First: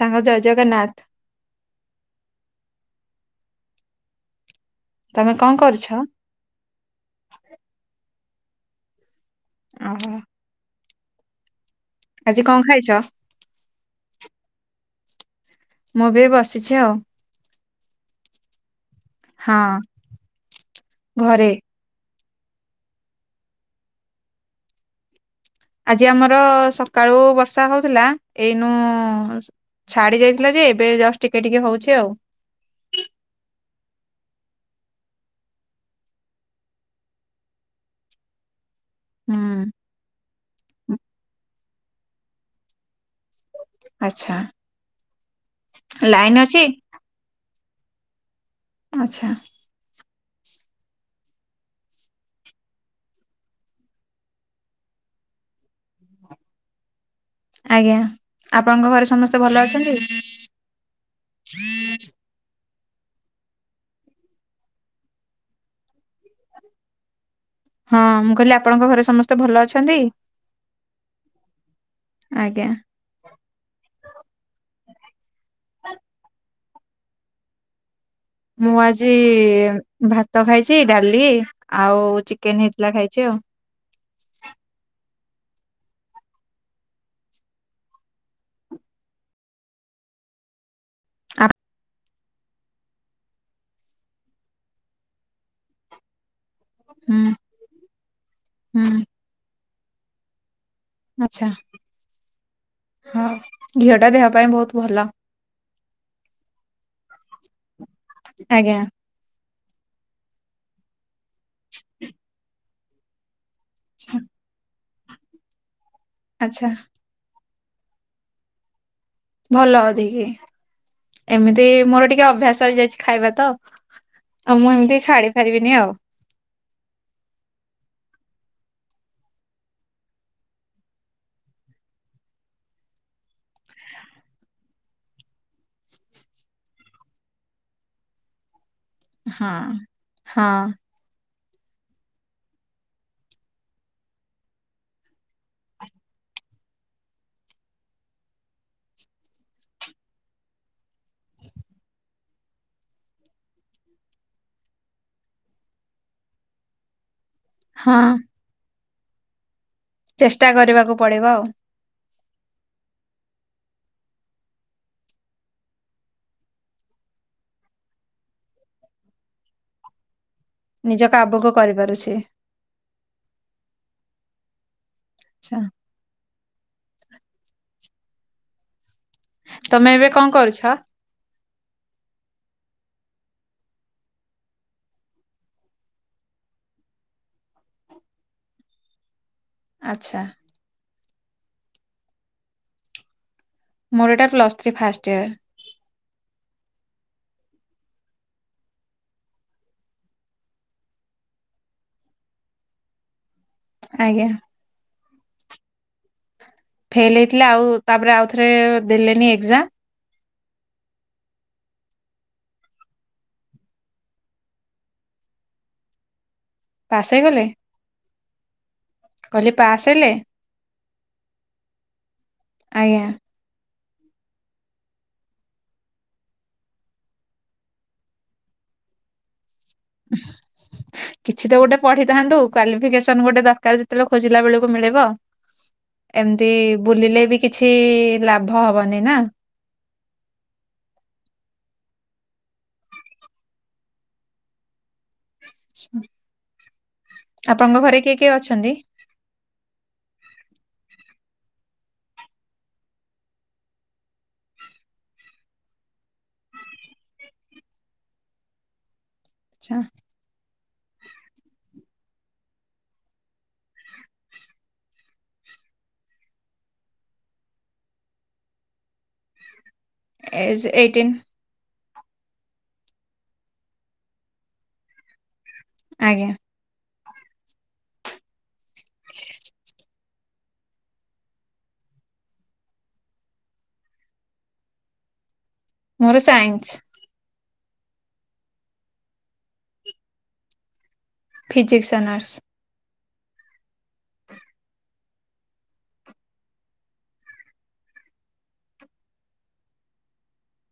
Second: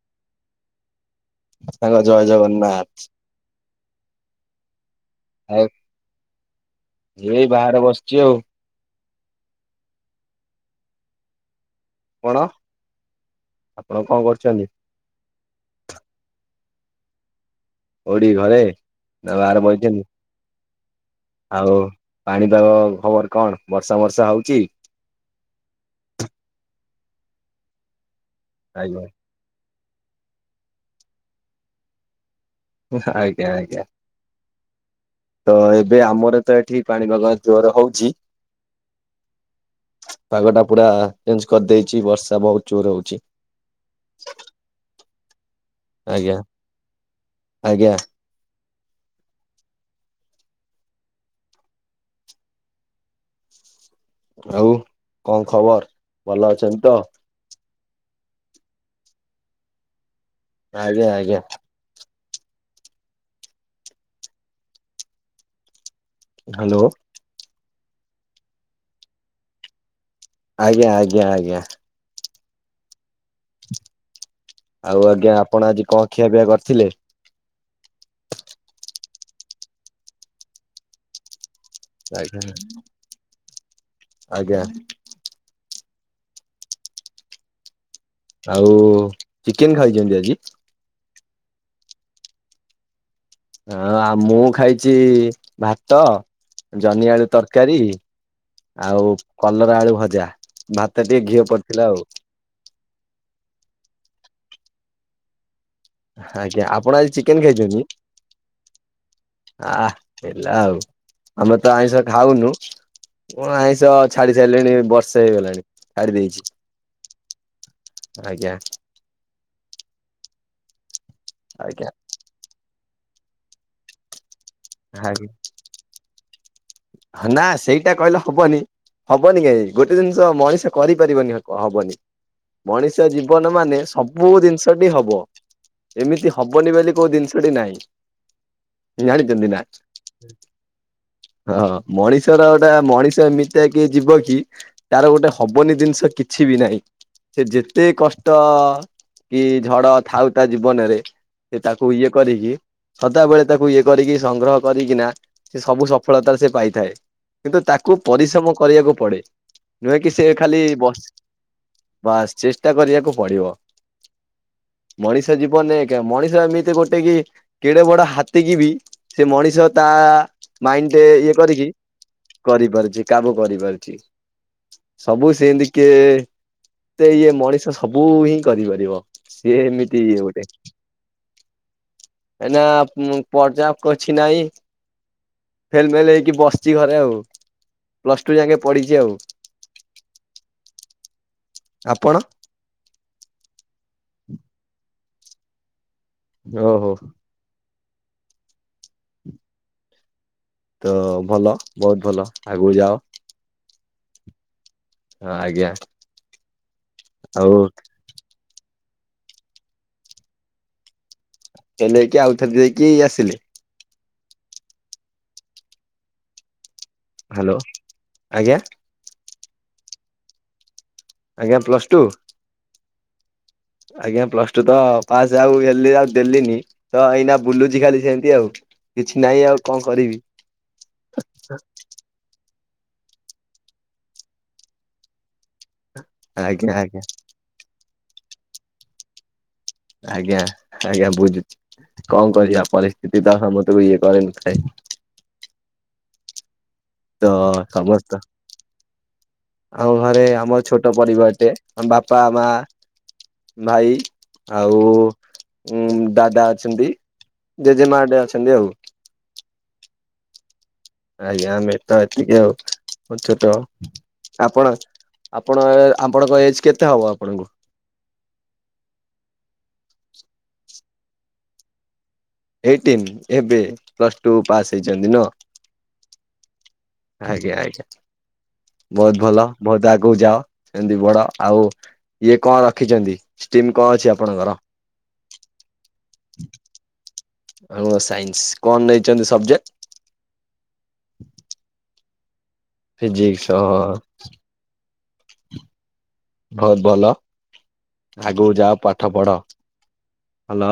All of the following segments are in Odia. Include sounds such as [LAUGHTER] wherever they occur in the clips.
ସାଙ୍ଗ ଜୟ ଜଗନ୍ନାଥ। ସାଙ୍ଗ ଜୟ ଜଗନ୍ନାଥ। ତମେ କଣ ଆଉ କରୁଛ? ଏଇ ବାହାରେ ବସିଚି ଆଉ। ଓହୋ। ଆଜି କଣ ଖାଇଛ? ଆପଣ କଣ କରୁଚନ୍ତି? କିଛି ଆଉ କଉଡି ଘରେ ନା ହଁ ବାହାରେ ବଇଛନ୍ତି ଘରେ ଆଉ ପାଣିପାଗ ଖବର କଣ ବର୍ଷା ବର୍ଷା ହଉଚି? ଆଜି ଆମର ସକାଳୁ ବର୍ଷା ହଉଥିଲା। ଏଇନୁ ଆଜ୍ଞା ଛାଡି ଯାଇଥିଲା ଯେ ଏବେ ଜଷ୍ଟ ଟିକେ ଟିକେ ହଉଚି ଆଉ। ଆଜ୍ଞା ଆଜ୍ଞା। ତ ଏବେ ଆମର ତ ଏଠି ପାଣିପାଗ ଜୋର ହଉଚି। ପାଗ ଟା ପୁରା ହୁଁ ଚେଞ୍ଜ କରିଦେଇଚି ବର୍ଷା ବହୁତ ଚୋର ହଉଚି। ଆଚ୍ଛା। ଆଜ୍ଞା ଲାଇନ୍ ଅଛି? ଆଜ୍ଞା। ଆଚ୍ଛା। ଆଉ କଣ ଖବର ଭଲ ଅଛନ୍ତି ତ? ଆଜ୍ଞା ଆପଣଙ୍କ ଘରେ ସମସ୍ତେ ଭଲ ଅଛନ୍ତି? ଆଜ୍ଞା ଆଜ୍ଞା। ହାଲୋ। ହଁ ମୁଁ କହିଲି ଆପଣଙ୍କ ଘରେ ସମସ୍ତେ ଭଲ ଅଛନ୍ତି? ଆଜ୍ଞା ଆଜ୍ଞା ଆଜ୍ଞା। ଆଜ୍ଞା। ଥିଲେ। ମୁଁ ଆଜି ଭାତ ଖାଇଚି ଡାଲି ଆଉ ଆଜ୍ଞା ଚିକେନ ହେଇଥିଲା ଖାଇଚି ଆଉ। ଆଜ୍ଞା ଆଉ ଚିକେନ ଖାଇଚନ୍ତି ଆଜି? ଆ। ହଁ ଆଉ ମୁଁ ଖାଇଚି ଭାତ ଜହ୍ନି ହୁଁ ଆଳୁ ତରକାରୀ ହୁଁ ଆଉ କଲରା ଆଳୁ ଭଜା ଭାତ ଟିକେ ଆଚ୍ଛା ଘିଅ ପଡିଥିଲା ଆଉ। ହଁ ଘିଅ ଟା ଦେହ ପାଇଁ ବହୁତ ଭଲ। ଆଜ୍ଞା ଆପଣ ଆଜି ଚିକେନ ଖାଇଚନ୍ତି! ଆଜ୍ଞା। ଆ ହେଲା ଆଉ ଆମେ ତ ଆଇଁଷ ଖାଉନୁ ହଁ ଆଇଁଷ ଆଛା ଛାଡି ସାରିଲିଣି, ବର୍ଷେ ହେଇଗଲାଣି ଛାଡି ଦେଇଚି। ଆଚ୍ଛା ଆଜ୍ଞା। ଭଲ ଅଧିକି ଏମିତି ଆଜ୍ଞା ମୋର ଟିକେ ଅଭ୍ୟାସ ହେଇଯାଇଛି ଖାଇବା ତ ଆଉ ମୁଁ ଏମିତି ଆଜ୍ଞା ଛାଡି ପାରିବିନି ଆଉ। ନା ସେଇଟା କହିଲେ ହବନି ହବନି କାଇଁ ଗୋଟେ ଜିନିଷ ମଣିଷ କରିପାରିବନି ହବନି ମଣିଷ ଜୀବନ ମାନେ ସବୁ ଜିନିଷଟି ହବ ଏମିତି ହବନି ବୋଲି କୋଉ ଜିନିଷଟି ନାହିଁ ହଁ ଜାଣିଛନ୍ତି ନା! ହଁ ହଁ ମଣିଷର ଗୋଟା ମଣିଷ ଏମିତିଆ କି ଜୀବ କି ତାର ଗୋଟେ ହବନି ଜିନିଷ କିଛି ବି ନାହିଁ ସେ ଯେତେ କଷ୍ଟ କି ଝଡ ଥାଉ ତା ଜୀବନରେ ସେ ତାକୁ ଇଏ କରିକି ସଦାବେଳେ ତାକୁ, ଇଏ କରିକି ସଂଗ୍ରହ କରିକିନା ସେ ସବୁ ସ ସଫଳତାରେ ସେ ପାଇଥାଏ, କିନ୍ତୁ ତାକୁ ହଁ ପରିଶ୍ରମ କରିବାକୁ ପଡେ ନୁହେଁ କି ସେ ଚେଷ୍ଟା ଖାଲି ବ କରିବାକୁ ପଡିବ ଆଉ ବା ଚେଷ୍ଟା କରିବାକୁ ପଡିବ ହ ମଣିଷ ଜୀବନ ମଣିଷ ଏମିତି ଗୋଟେ କି କେଡେ ବଡ ହାତୀ କି ବି ସେ ମଣିଷ ତା ଆ ମାଇଣ୍ଡ ଟ ନିଜ ଇଏ କାମକୁ କରିକି କରିପାରୁଛି। କରିପାରୁଛି କାମ କରିପାରୁଛି ସବୁ ସେ ଆଛା ତିକେ ଇଏ ମଣିଷ ସବୁ ହିଁ କରିପାରିବ। ସେ ତମେ ଏମିତି ଏବେ ଇ କଣ ଗୋଟେ କରୁଛ ଏ ମୁଁ ପର୍ଯ୍ୟାପ୍ ଅଛି ନାଇଁ ଫେଲେ ମେଲେ ହେଇକି ବସିଛି ଘରେ ଆଉ ପ୍ଲାଷ୍ଟୁ ଯାଏ ପଢ଼ି ଚି ଆଉ ଆଚ୍ଛା। ଆପଣ ମୋର ଏଇଟା ପ୍ଲସ୍ ଥ୍ରୀ ଫାଷ୍ଟ ଇୟର ଓ ହୋ। ତ ଭଲ ବହୁତ ଭଲ ଆଗକୁ ଯାଅ ଆଜ୍ଞା ହଁ ଆଜ୍ଞା। ଫେଲ ହେଇଥିଲେ ଆଉ ତାପରେ ଆଉଥରେ ଦେଲେନି ଏକ୍ଜାମ? ଏ ନେଇକି ଆଉଥର ଦେଇକି ଆସିଲେ। ପାସ୍ ହେଇଗଲେ ହ୍ୟାଲୋ ଆଜ୍ଞା କଲି ପାସ୍ ହେଲେ? ଆଜ୍ଞା ପ୍ଲାଷ୍ଟୁ। ଆଜ୍ଞା ଆଜ୍ଞା ପ୍ଲସ ଟୁ ତ ପାସ୍ ଆଉ ହେଲି, ଆଉ ଦେଲିନି ତ ଏଇନା ବୁଲୁଛି ଖାଲି ସେମତି ଆଉ କିଛି ନାହିଁ ଆଉ କଣ କରିବି କିଛି ତ ଗୋଟେ ପଢିଥାନ୍ତୁ କ୍ଵାଲିଫିକେସନ ଗୋଟେ ଦରକାର ଯେତେବେଳେ ଖୋଜିଲା ବେଳକୁ ମିଳିବ ଏମିତି ଆଜ୍ଞା ଆଜ୍ଞା। ବୁଲିଲେ ବି କିଛି ଲାଭ ହବନି ନା। ଆଜ୍ଞା ଆଜ୍ଞା ବୁଝୁ କଣ କରିବା ପରିସ୍ଥିତି ତ ସମସ୍ତେଙ୍କୁ ଇଏ କରେନି ଖାଇ [INAUDIBLE] [INAUDIBLE] ତ ଆପଣଙ୍କ ଘରେ କିଏ ସମସ୍ତ କିଏ ଅଛନ୍ତି? ଆଉ ଘରେ ଆମର ଛୋଟ ପରିବାର ଆମ ବାପା ମା ଭାଇ ଆଉ ଦାଦା ଅଛନ୍ତି ଜେଜେମା ଟେ ଅଛନ୍ତି ଆଉ। ଆଛା। ଆଜ୍ଞା ଆମେ ତ ଏତିକି ଆଉ ଛୋଟ ଆପଣ ଆପଣ ଏ ଆପଣଙ୍କ ଏଜ୍ କେତେ ହବ ଆପଣଙ୍କୁ? Age eighteen. ଏଇଟିନ୍ ଏବେ ପ୍ଲସ୍ ଟୁ ପାସ୍ ହେଇଛନ୍ତି ନୁହଁ। ଆଜ୍ଞା। ଆଜ୍ଞା ଆଜ୍ଞା। ବହୁତ ଭଲ ବହୁତ ଆଗକୁ ଯାଅ, ଏନିତି ବଡ। ଆଉ ଇଏ କଣ ରଖିଛନ୍ତି? ଟିମ୍ କଣ ଅଛି ଆପଣଙ୍କର? ମୋର ସାଇନ୍ସ। ହ ସାଇନ୍ସ, କଣ ନେଇଛନ୍ତି subject? Physics and arts. Physics ହଁ-ଅ-ଅ। ବହୁତ ଭଲ ଆଗକୁ ଯାଅ ପାଠ ପଢ। ଭଲ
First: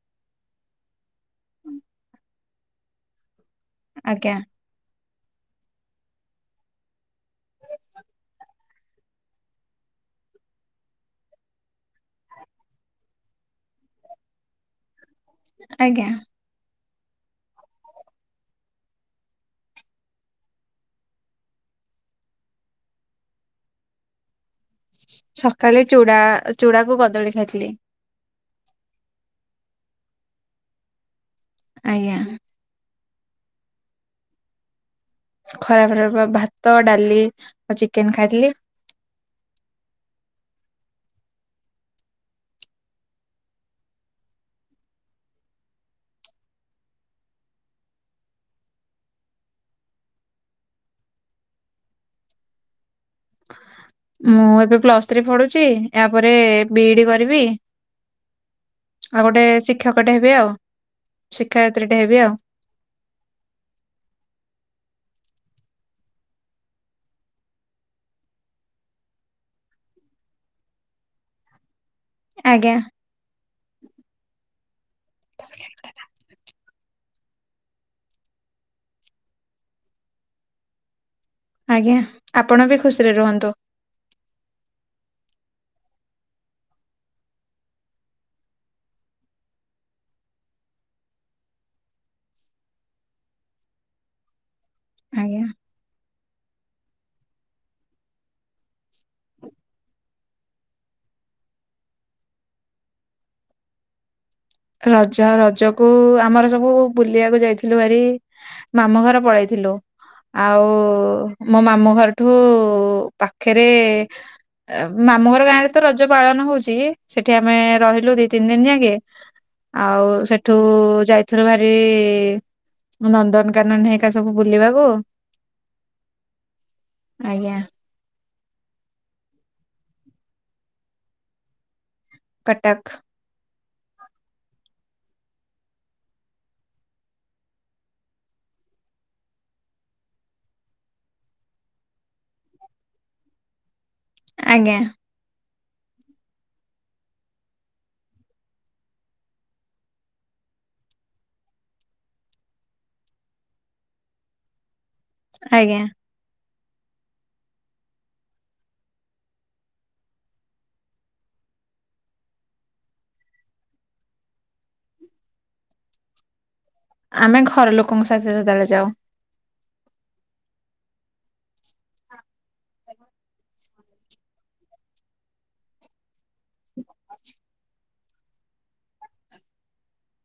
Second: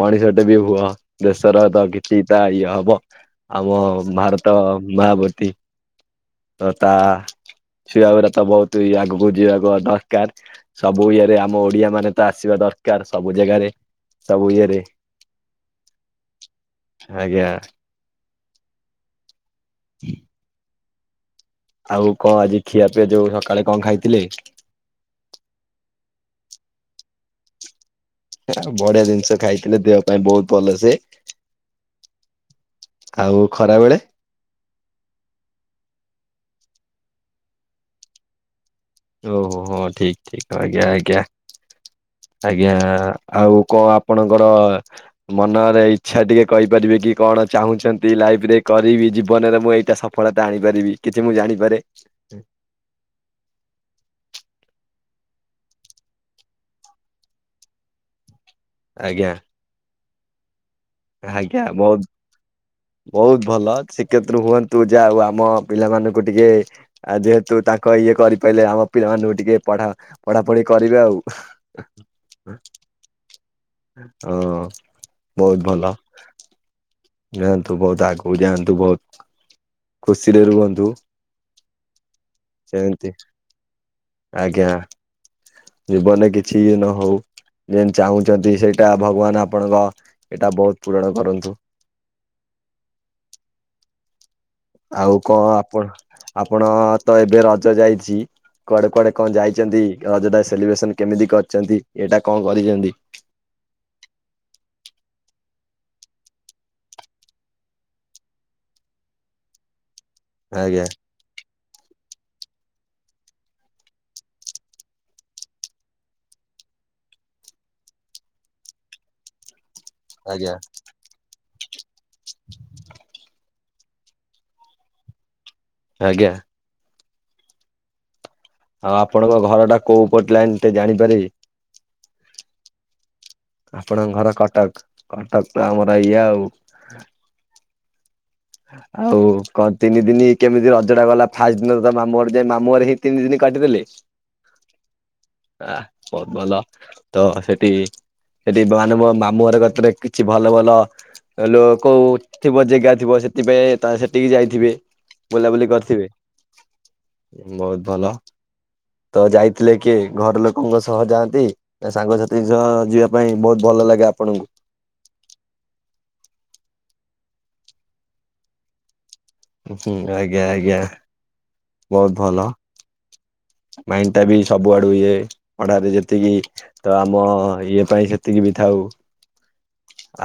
ମଣିଷଟେ ବି ହୁଅ ଦେଶର ତ କିଛି ଟା ଇଏ ହବ। ଆମ ଆଜ୍ଞା ଭାରତ [UNINTELLIGIBLE] ତି ତା-ଆ-ଆ ଛୁଆ ଗୁଡାକ ବହୁତ ଇଏ ଆଗକୁ ଯିବା କଣ ଦରକାର ସବୁ ଇଏରେ ଆମ ଓଡିଆ ମାନେ ତ ଆସିବା ଦରକାର ସବୁ ଜାଗାରେ। ସବୁ ଇଏରେ। ଆଜ୍ଞା। ଆଜ୍ଞା। ଆଉ କଣ ଆଜି ଖିଆ ପିଆ ଯୋଉ ସକାଳେ କଣ ଖାଇଥିଲେ? ସକାଳେ ଚୁଡ଼ା ଚୂଡାକୁ କଦଳୀ ଖାଇଥିଲି। ସେଟା ବଢିଆ ଜିନିଷ ଖାଇଥିଲେ ଦେହ ପାଇଁ ବହୁତ ଭଲ ସେ। ଆଜ୍ଞା। ଆଉ ଖରା ବେଳେ? ଖରା ଖରା ଭାତ, ଡାଲି ଆଉ ଚିକେନ ଖାଇଥିଲି। ଓ ହୋ ହୋ ଠିକ ଠିକ ଆଜ୍ଞା ଆଜ୍ଞା। ଆଜ୍ଞା ଆଉ କଣ ଆପଣଙ୍କର ମନରେ ଇଚ୍ଛା ଟିକେ କହିପାରି ବେକି କଣ ଚାହୁଁଛନ୍ତି ଲାଇଫ ରେ କରିବି ଜୀବନରେ ମୁଁ ଏଇଟା ସଫଳତା ଆଣିପାରିବି, କିଛି ମୁଁ ଜାଣିପାରେ। ହୁଁ ମୁଁ ଏବେ ପ୍ଲସ ଥ୍ରୀ ପଢୁଛି ୟା ପରେ ବିଇଡି କରିବି। ଆଉ ଆଜ୍ଞା। ଗୋଟେ ଶିକ୍ଷକଟେ ହେବି ଆଉ। ଆଜ୍ଞା ଶିକ୍ଷୟତ୍ରୀଟେ ବହୁତ ହେବି ଆଉ ବହୁତ ଭଲ ଶ୍ରୀକ୍ଷେତ୍ର ହୁଅନ୍ତୁ ଯା ଆଉ ଆମ ପିଲାମାନଙ୍କୁ ଟିକେ ଆ ଯେହେତୁ ତାଙ୍କ ଇଏ କରିପାରିଲେ ଆମ ପିଲାମାନଙ୍କୁ ଟିକେ ପଢା ପଢା ପଢି କରିବେ ଆଉ ଆଜ୍ଞା। ହଁ ବହୁତ ନିଅନ୍ତୁ ବହୁତ ଆଗକୁ ଯାଆନ୍ତୁ, ବହୁତ ଖୁସିରେ ରୁହନ୍ତୁ। ଆଜ୍ଞା ଆପଣ ବି ସେମିତି ଖୁସିରେ ରୁହନ୍ତୁ। ଆଜ୍ଞା ଜୀବନରେ କିଛି ନ ହଉ। ଯେନ୍ ଚାହୁଁଛନ୍ତି ସେଇଟା ଭଗବାନ ଆପଣଙ୍କ ଏଇଟା ବହୁତ ପୂରଣ କରନ୍ତୁ। ଆଉ ଆଜ୍ଞା। କଣ ଆପଣ ଆପଣ ତ ଏବେ ରଜ ଯାଇଛି କୁଆଡେ କୁଆଡେ କଣ ଯାଇଛନ୍ତି ରଜଟା ସେଲିବ୍ରେସନ କେମିତି କରିଛନ୍ତି, ଏଇଟା କଣ କରିଛନ୍ତି? ରଜ ରଜକୁ ଆମର ସବୁ ବୁଲିବାକୁ ଯାଇଥିଲୁ ଭାରି ମାମୁଁ ଘର ପଳେଇଥିଲୁ। ଆଜ୍ଞା ଆଉ-ଉ-ଉ-ଉ ମୋ ମାମଁ ଘରଠୁ-ଉ-ଉ ପାଖରେ ଅ ମାମୁ ଘର ଗାଁ ରେ ତ ରଜ ପାଳନ ହଉଛି ସେଠି ଆମେ ରହିଲୁ ଦି ତିନି ଦିନ ଯାକେ। ଆଉ ଆଜ୍ଞା ସେଠୁ-ଉ-ଉ-ଉ ଯାଇଥିଲୁ ଭାରି-ଇ-ଇ-ଇ ନନ୍ଦନକାନନ ହେରି ଆ ସବୁ ବୁଲିବାକୁ। ଆଜ୍ଞା। ଆଜ୍ଞା। ଆଉ ଆପଣଙ୍କ ଘର ଟା କୋଉ ପଟ ଲାଇନ ଟିକେ ଜାଣିପାରିବି? କଟକ। ଆପଣଙ୍କ ଘର କଟକ କଟକ ତ ଆମର ଇଏ ଆଉ ଆଉ କଣ ତିନି ଦିନ କେମିତି ରଜଟା ଗଲା ଫାଷ୍ଟ ଦିନ ତ ମାମୁଁ ଘର ଯାଇଁ ମାମୁଁ ଘରେ ହେଇ ତିନି ଦିନ କ କାଟି ଦେଲେ ଆଜ୍ଞା। ଆ ବହୁତ ଭଲ ତ ସେଠି ସେଠି ମାନେ ମୋ ମାମୁଁ ଘର କତିରେ କିଛି ଭଲ ଭଲ ହେଲୋ କୋଉ ଥିବ ଜାଗା ଥିବ ସେ ସେଥିପାଇଁ ତା ସେଠିକି ଯାଇଥିବେ ବୁଲାବୁଲି ଆଜ୍ଞା କରିଥିବେ ବହୁତ ଭଲ। ତ ଯାଇଥିଲେ କିଏ ଘର ଲୋକଙ୍କ ସହ ଯାଆନ୍ତି ସାଙ୍ଗସାଥି ସହ ଯିବା ପାଇଁ ବହୁତ ଭଲ ଭଲ ଲାଗେ ଆପଣଙ୍କୁ? ଆମେ ଘର ଲୋକଙ୍କ ସାଥିରେ ସଦାବେଳେ ଯାଉ। ହୁଁ ଆଜ୍ଞା ଆଜ୍ଞା ବହୁତ ଭଲ। ମାଇଣ୍ଡ ଟା ବି ସବୁଆଡୁ ଇଏ ପଢାରେ ଯେତିକି ତ ଆମ ଇଏ ପାଇଁ ସେତିକି ବି ଥାଉ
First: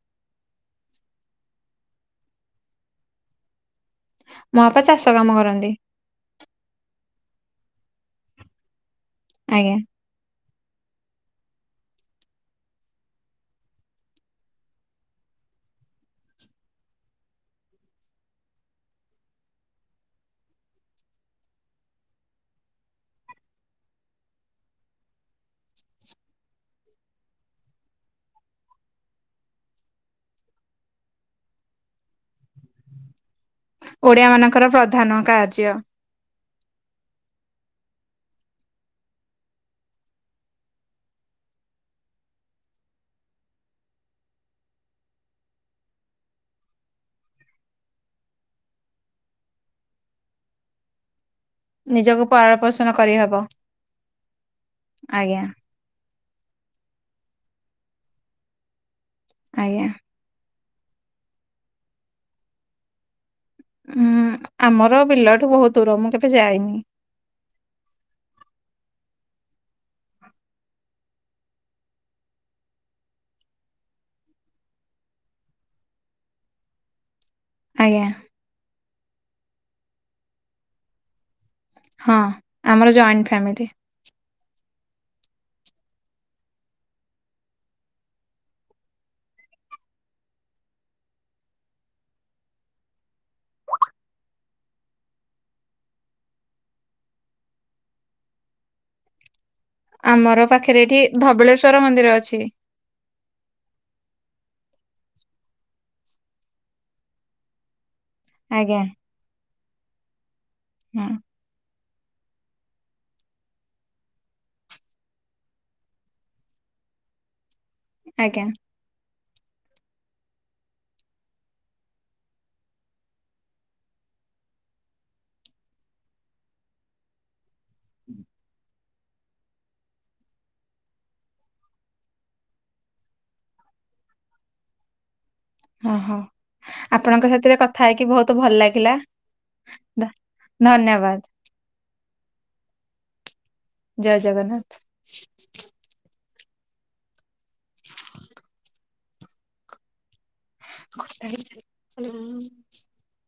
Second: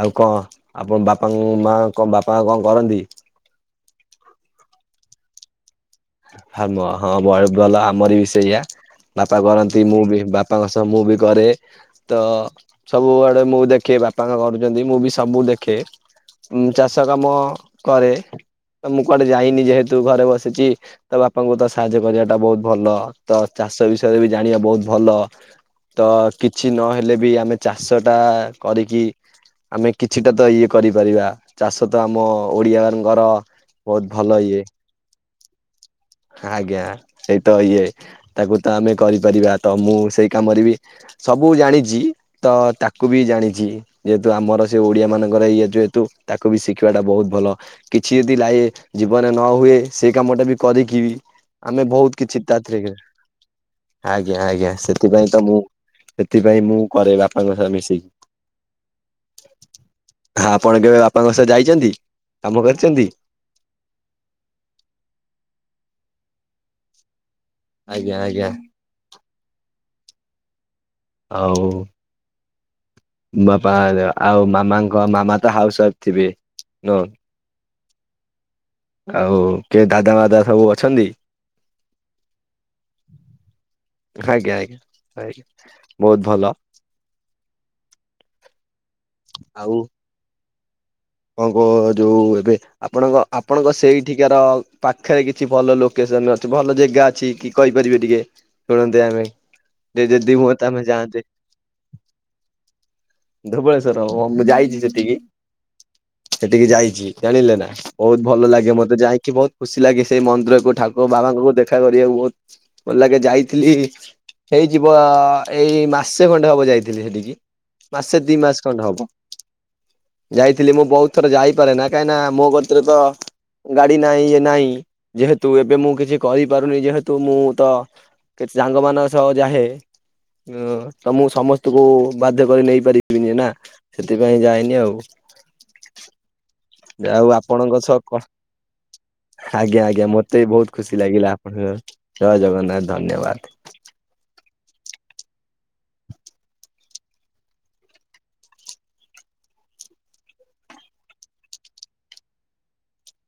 ଆଉ କଣ ଆପଣ ବାପାଙ୍କ ମା କଣ ବାପା କଣ କରନ୍ତି? ତ କାମ କରନ୍ତି। ହମ ହଁ ବ ଭଲ ଆମରି ବି ସେଇଆ। ବାପା ଆଜ୍ଞା କରନ୍ତି ମୁଁ ବି ବାପାଙ୍କ ସହ ମୁଁ ବି ଘରେ ତ ସବୁଆଡେ ମୁଁ ଦେଖେ ବାପା କଣ କରୁଚନ୍ତି ମୁଁ ବି ସବୁ ଦେଖେ। ହୁଁ ଚାଷ କାମ କରେ ତ ମୁଁ କୁଆଡେ ଯାଇନି ଯେହେତୁ ଘରେ ବସିଚି ତ ବାପାଙ୍କୁ ତ ସାହାଯ୍ୟ କରିବାଟା ବହୁତ ଭଲ ତ ଚାଷ ବିଷୟରେ ବି ଜାଣିବା ବହୁତ ଭଲ ତ କିଛି ନହେଲେ ବି ଆମେ ଚାଷ ଟା କରିକି ଆମେ କିଛିଟା ତ ଇଏ କରିପାରିବା ଚାଷ ତ ଆମ ଓଡିଆଙ୍କର ଓଡିଆ ମାନଙ୍କର ପ୍ରଧାନ କାର୍ଯ୍ୟ ଆଜ୍ଞା ସେଇତ ଇଏ ତାକୁ ତ ଆମେ କରିପାରିବା ତ ମୁଁ ସେଇ କାମରେ ବି ସବୁ ଜାଣିଚି ତ ତାକୁ ବି ଜାଣିଚି ଯେହେତୁ ଆମର ସେ ଓଡିଆ ମାନଙ୍କର ଇଏ ଯେହେତୁ ତାକୁ ବି ଶିଖିବା ଟା ବହୁତ ଭଲ କିଛି ଯଦି ଲାଇ ଜୀବନ ରେ ନ ହୋଉ ଏ ସେଇ କାମଟା ବି କରି କି ଆମେ ବହୁତ ନିଜକୁ କିଛି ତା ପରିପୋଷଣ ଥିରେ କରିହବ। ଆଜ୍ଞା ଆଜ୍ଞା ସେଥିପାଇଁ ଆଜ୍ଞା ତ ମୁଁ ସେଥିପାଇଁ ମୁଁ କରେ ବାପାଙ୍କ ତ ମିସିକି ଆଜ୍ଞା। ଆପଣ କେବେ ବାପାଙ୍କ ସହ ଯାଇଚନ୍ତି କାମ କରିଚନ୍ତି? ଉୁଁ ଆମର ବିଲଠୁ ବହୁତ ଦୂର ମୁଁ କେବେ ଯାଇନି। ତ [UNINTELLIGIBLE] ଆଉ ବାପା ଦେ ଆଉ ମାମାଙ୍କ ମାମା ତ ହାଉସ ୱାଇଫ ଥିବେ ନୁହଁ? ଆଜ୍ଞା। ଆଉ କିଏ ଦାଦା ମାଦା ସବୁ ଅଛନ୍ତି? ହଁ ଆମର ଜଏଣ୍ଟ ଫ୍ୟାମିଲି। ଆଇଁ ବହୁତ ଭଲ। ଆଉ କଣ କୁହ ଯୋଉ ଏବେ ଆପଣଙ୍କ ଆପଣଙ୍କ ସେଇଠିକାର ପାଖରେ କିଛି ଭଲ ଲୋକେ ସନ ଅଛି ଭଲ ଜେଗା ଅଛି କି କହିପାରିବେ ଟିକେ ଶୁଣନ୍ତେ ଆମେ। ଯେ ଯଦି ଆମର ହୁଅନ୍ତା ପାଖରେ ଆମେ ଏଠି ଯାଆନ୍ତେ ଧବଳେଶ୍ଵର ମନ୍ଦିର ଅଛି ଧବେଳେସ ଶ୍ଵର ଓ ମୁଁ ଯାଇଚି ସେଠିକି ସେଠିକି ଯାଇଚି ଜାଣିଲ ନା। ବହୁତ ଭଲ ଲାଗେ ଆଜ୍ଞା ମତେ ଯାଇକି ବହୁତ ଖୁସି ଲାଗେ ସେଇ ମନ୍ଦିରକୁ ଠାକୁ ହଁ ବାବାଙ୍କୁ ଦେ କରିବାକୁ ବହୁତ ଭଲ ଲାଗେ ଯାଇଥିଲି। ହେଇ ଯିବ ଏଇ ମାସେ ଖଣ୍ଡେ ହବ ଯାଇଥିଲି ହେଇଠିକି। ମାସେ ଦି ଆଜ୍ଞା ମାସେ ଖଣ୍ଡ ହବ ଯାଇ ଥିଲି ମୁଁ ବହୁତ ଥର ଯାଇପାରେ ନା କାହିଁକି ନା ମୋ କତିରେ ତ ଗାଡି ନାହିଁ ଇ ନାହିଁ ଯେହେତୁ ଏବେ ମୁଁ କିଛି କହିପାରୁନି ଯେହେତୁ ତ କେତେ ସାଙ୍ଗ ମାନଙ୍କ ସହ ଯାହେ। ଉଁ ତମକୁ ସମସ୍ତଙ୍କୁ ବାଧ୍ୟ କରି ନେଇପାରିବିନି ନା ସେଥିପାଇଁ ଯାଏନି ଆଉ ହଁ ହଁ ଆଉ ଆପଣଙ୍କ ସାଥିରେ କଥା ସହ କ ହେଇକି ବହୁତ ଭଲ ଲାଗିଲା। ଆଜ୍ଞା ଆଜ୍ଞା ଧ- ମତେ ବି ବହୁତ ଖୁସି ଧନ୍ୟବାଦ ଲାଗିଲା ଆପଣଙ୍କର ଜୟ ଜଗନ୍ନାଥ ଧନ୍ୟବାଦ। ଜୟ ଜଗନ୍ନାଥ। [INAUDIBLE]